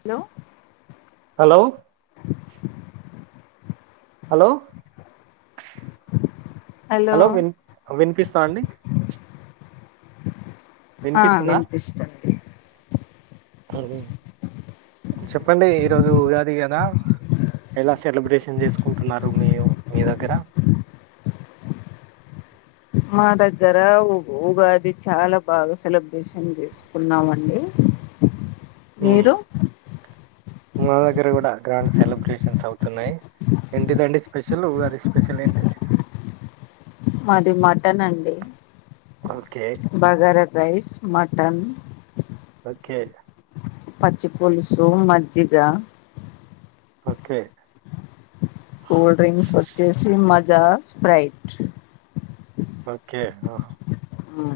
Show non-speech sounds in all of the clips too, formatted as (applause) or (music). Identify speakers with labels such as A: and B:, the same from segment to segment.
A: Hello
B: hello hello hello విన్ వినిపిస్ తా అండి
A: ఆ వినిపిస్తుంది
B: హ్మ్ చెప్పండి ఈరోజు ఉగాది కదా, ఎలా సెలబ్రేషన్ చేసుకుంటున్నారు మీ మీ దగ్గర
A: మా దగ్గర ఉగాది చాలా బాగా సెలబ్రేషన్ చేసుకున్నామండి
B: ఉమ్
A: మీరు
B: మా దగ్గ దగర కూడా గ్రాండ్ సెలబ్రేషన్స్ అవు తున్నాయి ఏంటిదండి స్పెషల్ ఉగాది స్పెషల్ ఏంటిది
A: మాది మటన్ అండి
B: ఓకే
A: బగర రైస్ మటన్
B: ఒకేలా
A: పచ్చి పులుసు మజ్జిగ
B: ఓకే
A: కూల్డ్రింక్స్ వచ్చేసి మజా స్ప్రైట్
B: ఓకే
A: అవును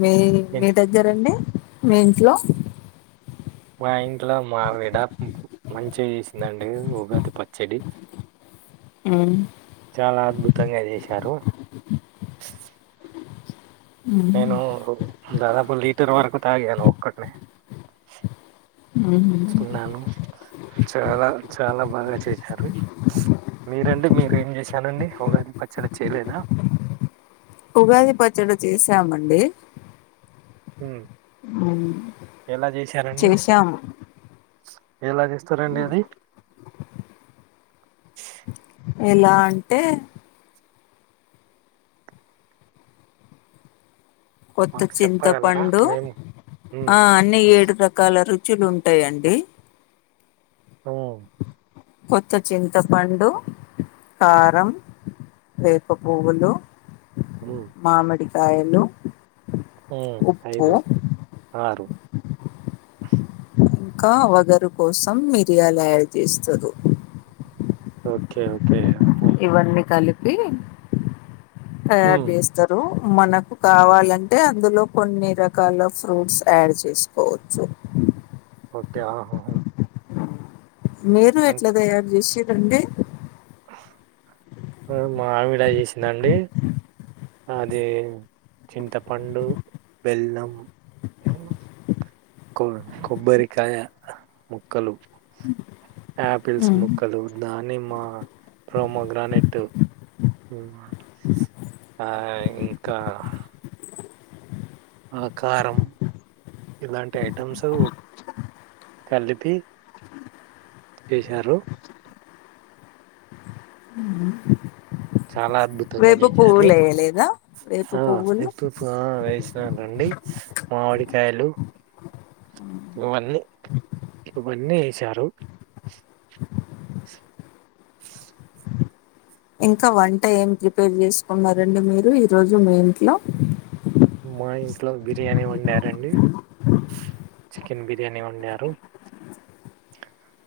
A: మీ మీ
B: ఏంటి
A: దగ్గరండి మీ ఇంట్లో
B: మా ఇంట్లో మా విడా మంచి చేసిందండి ఉగాది పచ్చడి
A: ఉమ్
B: చాలా అద్భుతంగా చేశారు
A: ఉ
B: నేను దాదాపు లీటర్ వరకు తాగాను ఒక్కటినే చిన్నాను చాలా చాలా బాగా చేశారు మీరంటే మీర ఏం చేశానండి ఉగాది పచ్చడ
A: ఉగాది పచ్చడి చేసామండి
B: ఎలా చేశారండి
A: చేసాము
B: ఎలా చేస్తారండి అది.
A: ఎలా అంటే కొత్త
B: మాకు చెప్పగలరా
A: చింతపండు
B: మేము ఉమ్
A: ఆ అన్ని ఏడు రకాల రుచ (unintelligible) ఉంటాయంండి
B: అ
A: కొత్త చింతపండు కారం వేప పువ్వులు మామిడి కాయలు
B: హ ఐదు ఆరు
A: ఇంకా వగరు కోసం మిరియాలు యాడ్ చేస్తారు
B: ఓకే ఓకే ఆహా
A: ఇవన్నీ కలిపి రీ తయరు
B: ఉమ్
A: చేస్తారు మనకు కావాలంటే అందులో కొన్ని రకాల ఫ్రూట్స్ యాడ్ చేసుకోవచ్చు
B: ఒకే
A: మీరు ఎట్లా తయారు చేసే తంది
B: మా ఆవిడ చేసిందండి అది చింతపండు బెల్లం కొ కొబ్బరికాయ ముక్కలు యాపిల్స్ ముక్కలు దానిమ్మ ప్రోమో గ్రనెట్ ఆ ఇంకా ఆకారం ఇలాంటి ఐటమ్స్ కలిపి చేశారు చాలా అద్భుతంగా
A: వేప
B: చేశారు
A: పువ్వులు వేయలేదా వేప పువ్వులు
B: వేస్తాను రండి మామిడికాయలు ఇవన్నీ ఇవన్నీ వసారు
A: ఇంకా వంట ఏం ప్రిపేర్ చేసుకున్నారండి మీరు ఈరోజు మీ ఇంట్లో
B: మా ఇంట్లో బిర్యానీ వండారండి చికెన్ బిర్యానీ వండారు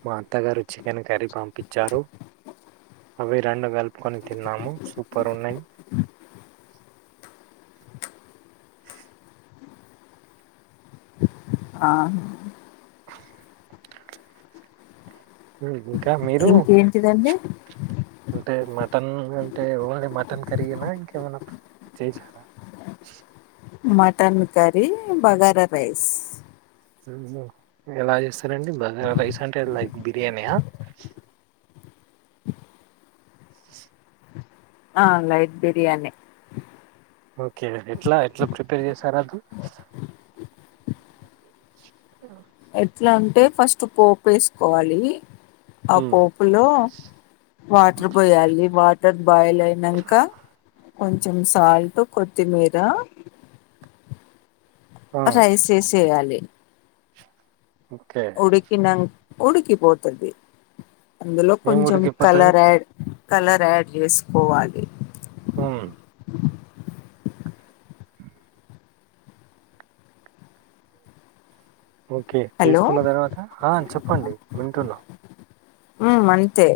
B: మా అత్తగారు చికెన్ కర్రీ పంపించారు అవి రెండు కలుపుకొని తిన్నాము సూపర్ ఉన్నాయి
A: ఆ
B: హ
A: ఇంకేంటిదండి
B: అంటే మటన్ అంటే ఓన్లీ మటన్ కరీగిన ఇంకేమైనా చేసారా
A: మటన్ కరీ బగార రైస్
B: ఎలా చేస్తారంండి బగర్ రైస్ అంటే లైక్ బిర్యానీయా
A: ఆ రైట్ బిర్యానీ
B: ఓకే ఎట్లా ఎట్లా ప్రిపేర్ చేసార అది
A: ఎట్లా ఉంటే ఫస్ట్ పోపు వేసుకోవాలి ఆ
B: ఉమ్
A: పోపులో వాటర్ పోయాలి వా తది బాయల్ అయినాక కొంచెం సాల్ట్ కొత్తిమీర అ
B: ఉమ్
A: రై స చేయాలి
B: ఓకే
A: ఉడికి నంగ్ ఉడుకిపోతుంది అందులో
B: ఏం
A: కొంచం
B: ఉడికిపోతాయి
A: కలర్ ఆడ్ కలర్ యాడ్ చేసుకోవాలి.
B: అవును ఓకే
A: హలో
B: చేసుకున్న తర్వాత ఆ చెప్పండి వింటున్నా
A: ఉ అంతే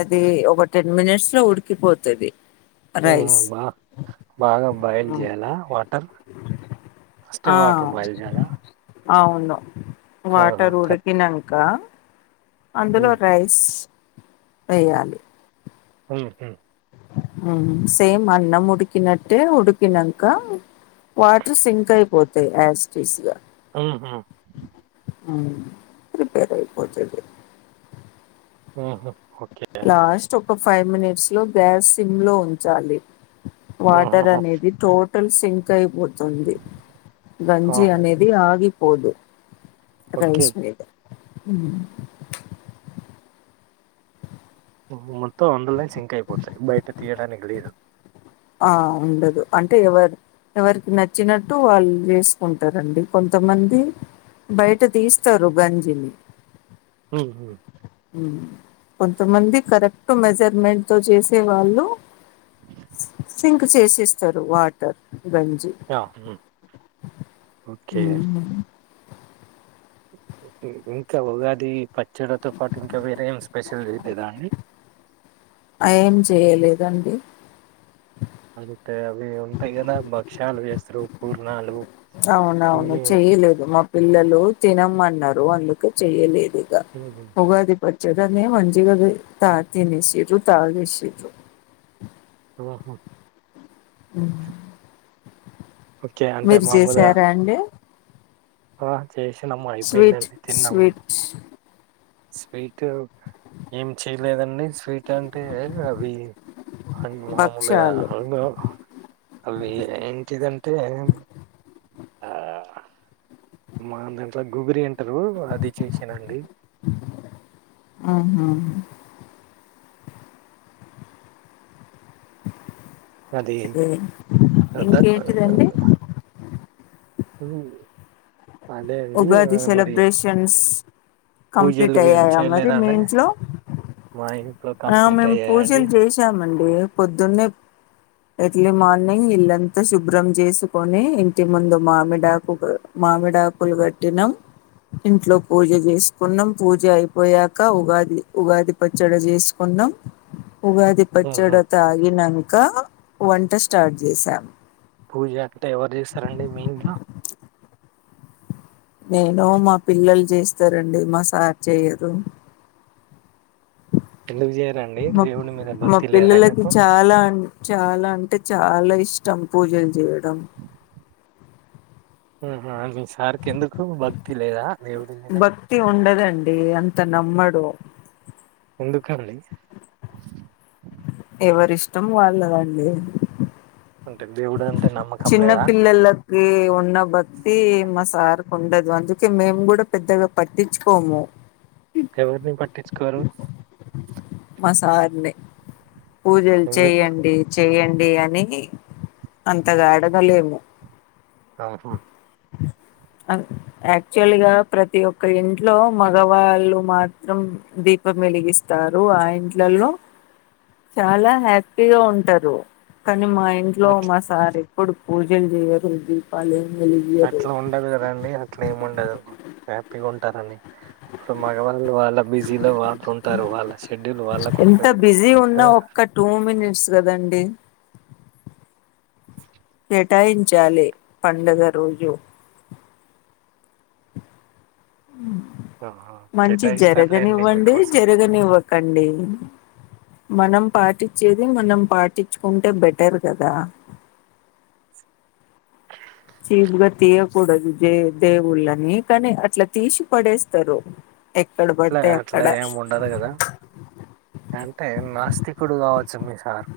A: అది ఒక టెన్ మినిట్స్ లో ఉడికిపోతది.
B: హుహ్
A: రైస్
B: బా బాగాం బాయిల్ చేయాలా వాటర్ ఫస్టే
A: ఆ
B: వాటర్ బాయిల్ చేయాలా.
A: అవును.
B: ఆ
A: వాటర్
B: ఆ
A: ఊడికినం ంకా అందులో
B: ఉమ్
A: రైస్ వెయ్యాలి.
B: హుహ్
A: హ్ సేమ్ అన్నం ఉడికినట్టే ఉడికినంక వాటర్ సింక్ అయిపోతయి యాస్టీస్ గా.
B: ఉమ్ ఉమ్
A: హ్ ప్రిపేర్ అయిపోతది.
B: ఆహఓ
A: లాస్ట్ ఒక ఫైవ్ మినిట్స్ లో గ్యాస్ సిమ్ లో ఉంచాలి. వాటర్
B: ఆహా
A: అనేది టో టల్ సింక్ అయిపో తుంది గంజి
B: ఆహా
A: అనేది ఆవిరి పొదు
B: ఓకే
A: రైస్ మీదే ఉ
B: ఒహా మొత్తం అందుల్నే సింకయిపోతయి బయట తీయటానికి లేదు.
A: ఆ ఉండదు అంటే ఎవరు ఎవరికి నచ్చినట్టు వాళ్ళు చేసుకుంటారండి, కొంతమంది బయట తీస్తారు గంజిని.
B: హ్ హు
A: కొంతమంది కరెక్ట్ మెజర్మెంట్ తో చేసే వాళ్ళు సింక్ చేసిస్తారు వాటర్. గంజి
B: ఆ, ఉమ్, ఓకే
A: హ్ హు
B: ఇంకా ఉగాది పచ్చడతో పాటు ఇంకా వేరే ఏం స్పెషల్ చేయలేదా అండి.
A: ఆ ఏం చేయలేదండి.
B: అంటే అవి ఉంటాయి కదా భక్ష్యాలు చేస్తరు, పూర్ణాలు. ఉమ్,
A: అవునవును చెయలేదు మా పిల్లలు తినమన్నారు అందుకే చెయ్యలేదు ఇగ
B: ఉమ్, ఉమ్,
A: ఉగాది పచ్చడి దనే మంచిగా తా తినసిరు తగేసిరు
B: ఆహో
A: మ్
B: ఓకే అంటే
A: మీరు
B: మామూలుగా
A: చేసారా అండి
B: ఆ చేసినాము
A: స్వీట్
B: అయిపోయిందళ్ళీ తిన్నాము
A: స్వీట్
B: స్వీట్ ఎంచి లేదండి స్వీట్ ఏంటంటే అవి మామూలుగా
A: భక్షాలు.
B: అవును అవి ఏంటిదంటే ఆ మాదంత్ల గుబిరి అ లు అది చేసానండి
A: ఆహా!
B: అది
A: ఎ
B: అద
A: ఇంకేంటిదండి
B: మ్
A: ఉగాదిసెలబ్రేషన్స్ కంప్లీట్
B: పూజలు ఏం
A: అయ్యాయ మరి మీ
B: చేయలేదండి
A: ఇంట్లో,
B: మా ఇంట్లో కంప్లీట్
A: మేము
B: అయ్యాయండి
A: పూజలు చేసామండి పొద్దున్నే ఎర్లీ మార్నింగ్ ఇల్లంతా శుభ్రం చేసుకొని ఇంటి ముందు మామిడాకు మామిడా అప్పులు కట్టినాం, ఇంట్లో పూజ చేసుకున్నాం పూజ అయిపోయాక ఉగాది, ఉగాది పచ్చడి చేసుకున్నాం. ఉగాది పచ్చడ
B: ఉహు
A: తాగినంక వంట స్టార్ట్ చేసాం
B: పూజ అంటే ఎవరు చేస్తారండి మీ ఇంట్లో
A: నేను మా పిల్లలు చేస్తారండి మా సార్ చేయరు
B: ఎందుకు చేయాలండి
A: మా
B: దేవుడి మీద
A: మా
B: భక్తి లేదు
A: పిల్లలకి
B: ఆయనకు
A: చాలా చాలా అంటే చాలా ఇష్టం పూజలు చేయడం తం
B: హ హా సార్కి ఎందుకు భక్తి లేదా దేవుడి మీద
A: భక్తి ఉండదం ండి అంత నమ్మడు
B: ఎందుకు అండి
A: ఎవరిష్టం వాళ్ళదండి
B: అంటే దేవుడు నమ్మకం
A: చిన్న
B: లేదా
A: పిల్లెలకి ఉన్న భక్తి మ సార్ ఉండదు అందుకే మేము కూడా పెద్దగా పట్టించుకోము
B: ఎవరిని పట్టించుకోరు
A: సార్ ని పూజలు
B: ఎందుకు
A: చెయ్యండి చేయన్ దయానికి అంతగా అడగలేము
B: కంఫర్ట్
A: యాక్చువల్ గా ప్రతి ఒక్క ఇంట్లో మగవాళ్ళు మాత్రం దీపం వెలిగిస్తారు. ఆ ఇంట్లలో చాలా హ్యాపీగా ఉంటారు కాని మా ఇంట్లో
B: అట్
A: మా సారు ఇప్పుడు పూజలు చేయరు దీపాలు వెలిగియరు
B: అట్లా ఉండదు కదండి అట్లా ఏమి ఉండదు హ్యాపీగా ఉంటారని అప్పుడు మగవాళ్ళు వాళ్ళ బిజీలో వాళ్ళు ఉంటారు వాళ్ళ షెడ్యూల్ వాళ్ళకు
A: ఎంత
B: ఉంటుంది.
A: బిజీ
B: ఆ
A: ఉన్నా ఒక్క టూ మినిట్స్ కదండి కేటాయించాలి పండుగ రోజు
B: ఆ,
A: మంచి
B: కేటాయిస్తారులేండి
A: జరగనివ్వండి
B: మీకోసం
A: జరగనివ్వకండి మనం పాటించేది మనం పాటించుకుంటే బెటర్ కదా చీపుగా తీయకూడదు జె దేవుళ్ళని కానీ అట్లా తీసి పడేస్తారు. ఎక్కడ
B: అట్లా
A: పడితే అక్కడ
B: అట్లా ఏమి ఉండదు కదా అంటే నాస్తికుడు కావచ్చు మీ సార్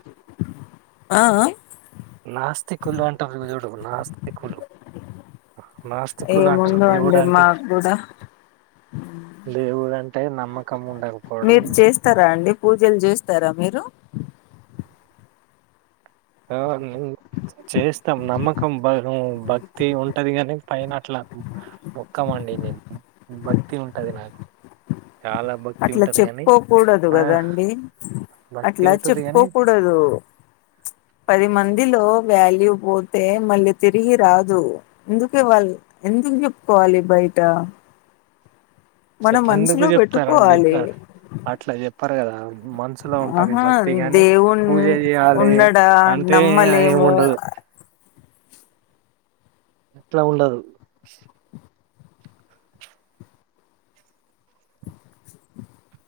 A: ఆ
B: నాస్తికులు అంటరు చూడు నాస్తికులు నాస్తికులు అంటారు
A: ఏముందో అండి
B: దేవుడంటే,
A: మాకు కూడా
B: దేవుడంటే నమ్మకం ఉండకపోవడం.
A: మీరు చేస్తారా అండి పూజలు చేస్తారా మీరు?
B: ఆ మేము చేస్తాం నమ్మకం బ భక్తి ఉంటది కానీ పైన అట్ల ముఖం అండి నేను భక్తి ఉంటది నాకు. చాలా భక్తి
A: అట్లా
B: ఉంటది కాని
A: చెప్పుకోకూడదు
B: ఆ
A: కదండి
B: భక్తి
A: అట్లా
B: ఉంటది కాని
A: చెప్పుకోకూడదు. పది మందిలో వాల్యూ పోతే మళ్ళీ తిరిగి రాదు. ఎందుకు ఇవల్ ఎందుకు చెప్పుకోవాలి బయట. మన
B: ఎందుకు
A: మనసులో
B: చెప్తారండి
A: పెట్టుకోవాలి
B: ఆ అట్ల చెప్పారు కదా మనసులో ఉంటాది
A: ఆహా
B: భక్తి కాని
A: దేవున్
B: పూజ చేయాలి
A: ఉన్నడా
B: అంటే అ
A: నమ్మలేము
B: ఏముండదు. అట్ల ఉండదు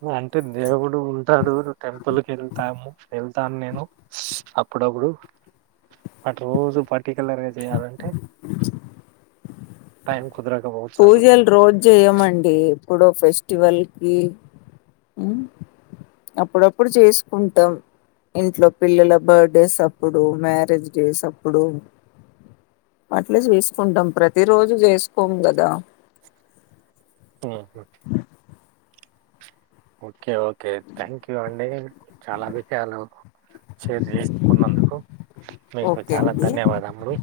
B: వ అంటే దేవుడు ఉంటాడు టెంపుల్ కి వెళ్తాము. వెళ్తాను నేను అప్పుడప్పుడు అటు రోజు పట్ పర్టికులర్ గా చేయాలంటే టైం కుదరకపోవచ్చు అట్లా
A: పూజలు రోజు చేయమండి ఎప్పుడో ఫెస్టివల్ ఈ ఉమ్ అప్పుడప్పుడు చేసుకుంటాం. ఇంట్లో పిల్లల బర్త్డేస్ అప్పుడు మ్యారేజ్ డేస్ అప్పుడు అట్లా చేసుకుంటాం ప్రతి రోజు చేసుకోము కాడ్ దా
B: ఉహ్ ఉమ్ ఓకే ఓకే థ్యాంక్ యూ అండి చాలా విషయాలు షేర్ చేసుకున్నందుకు మీకు
A: ఓకే
B: చాలా
A: అండి
B: ధన్యవాదములు.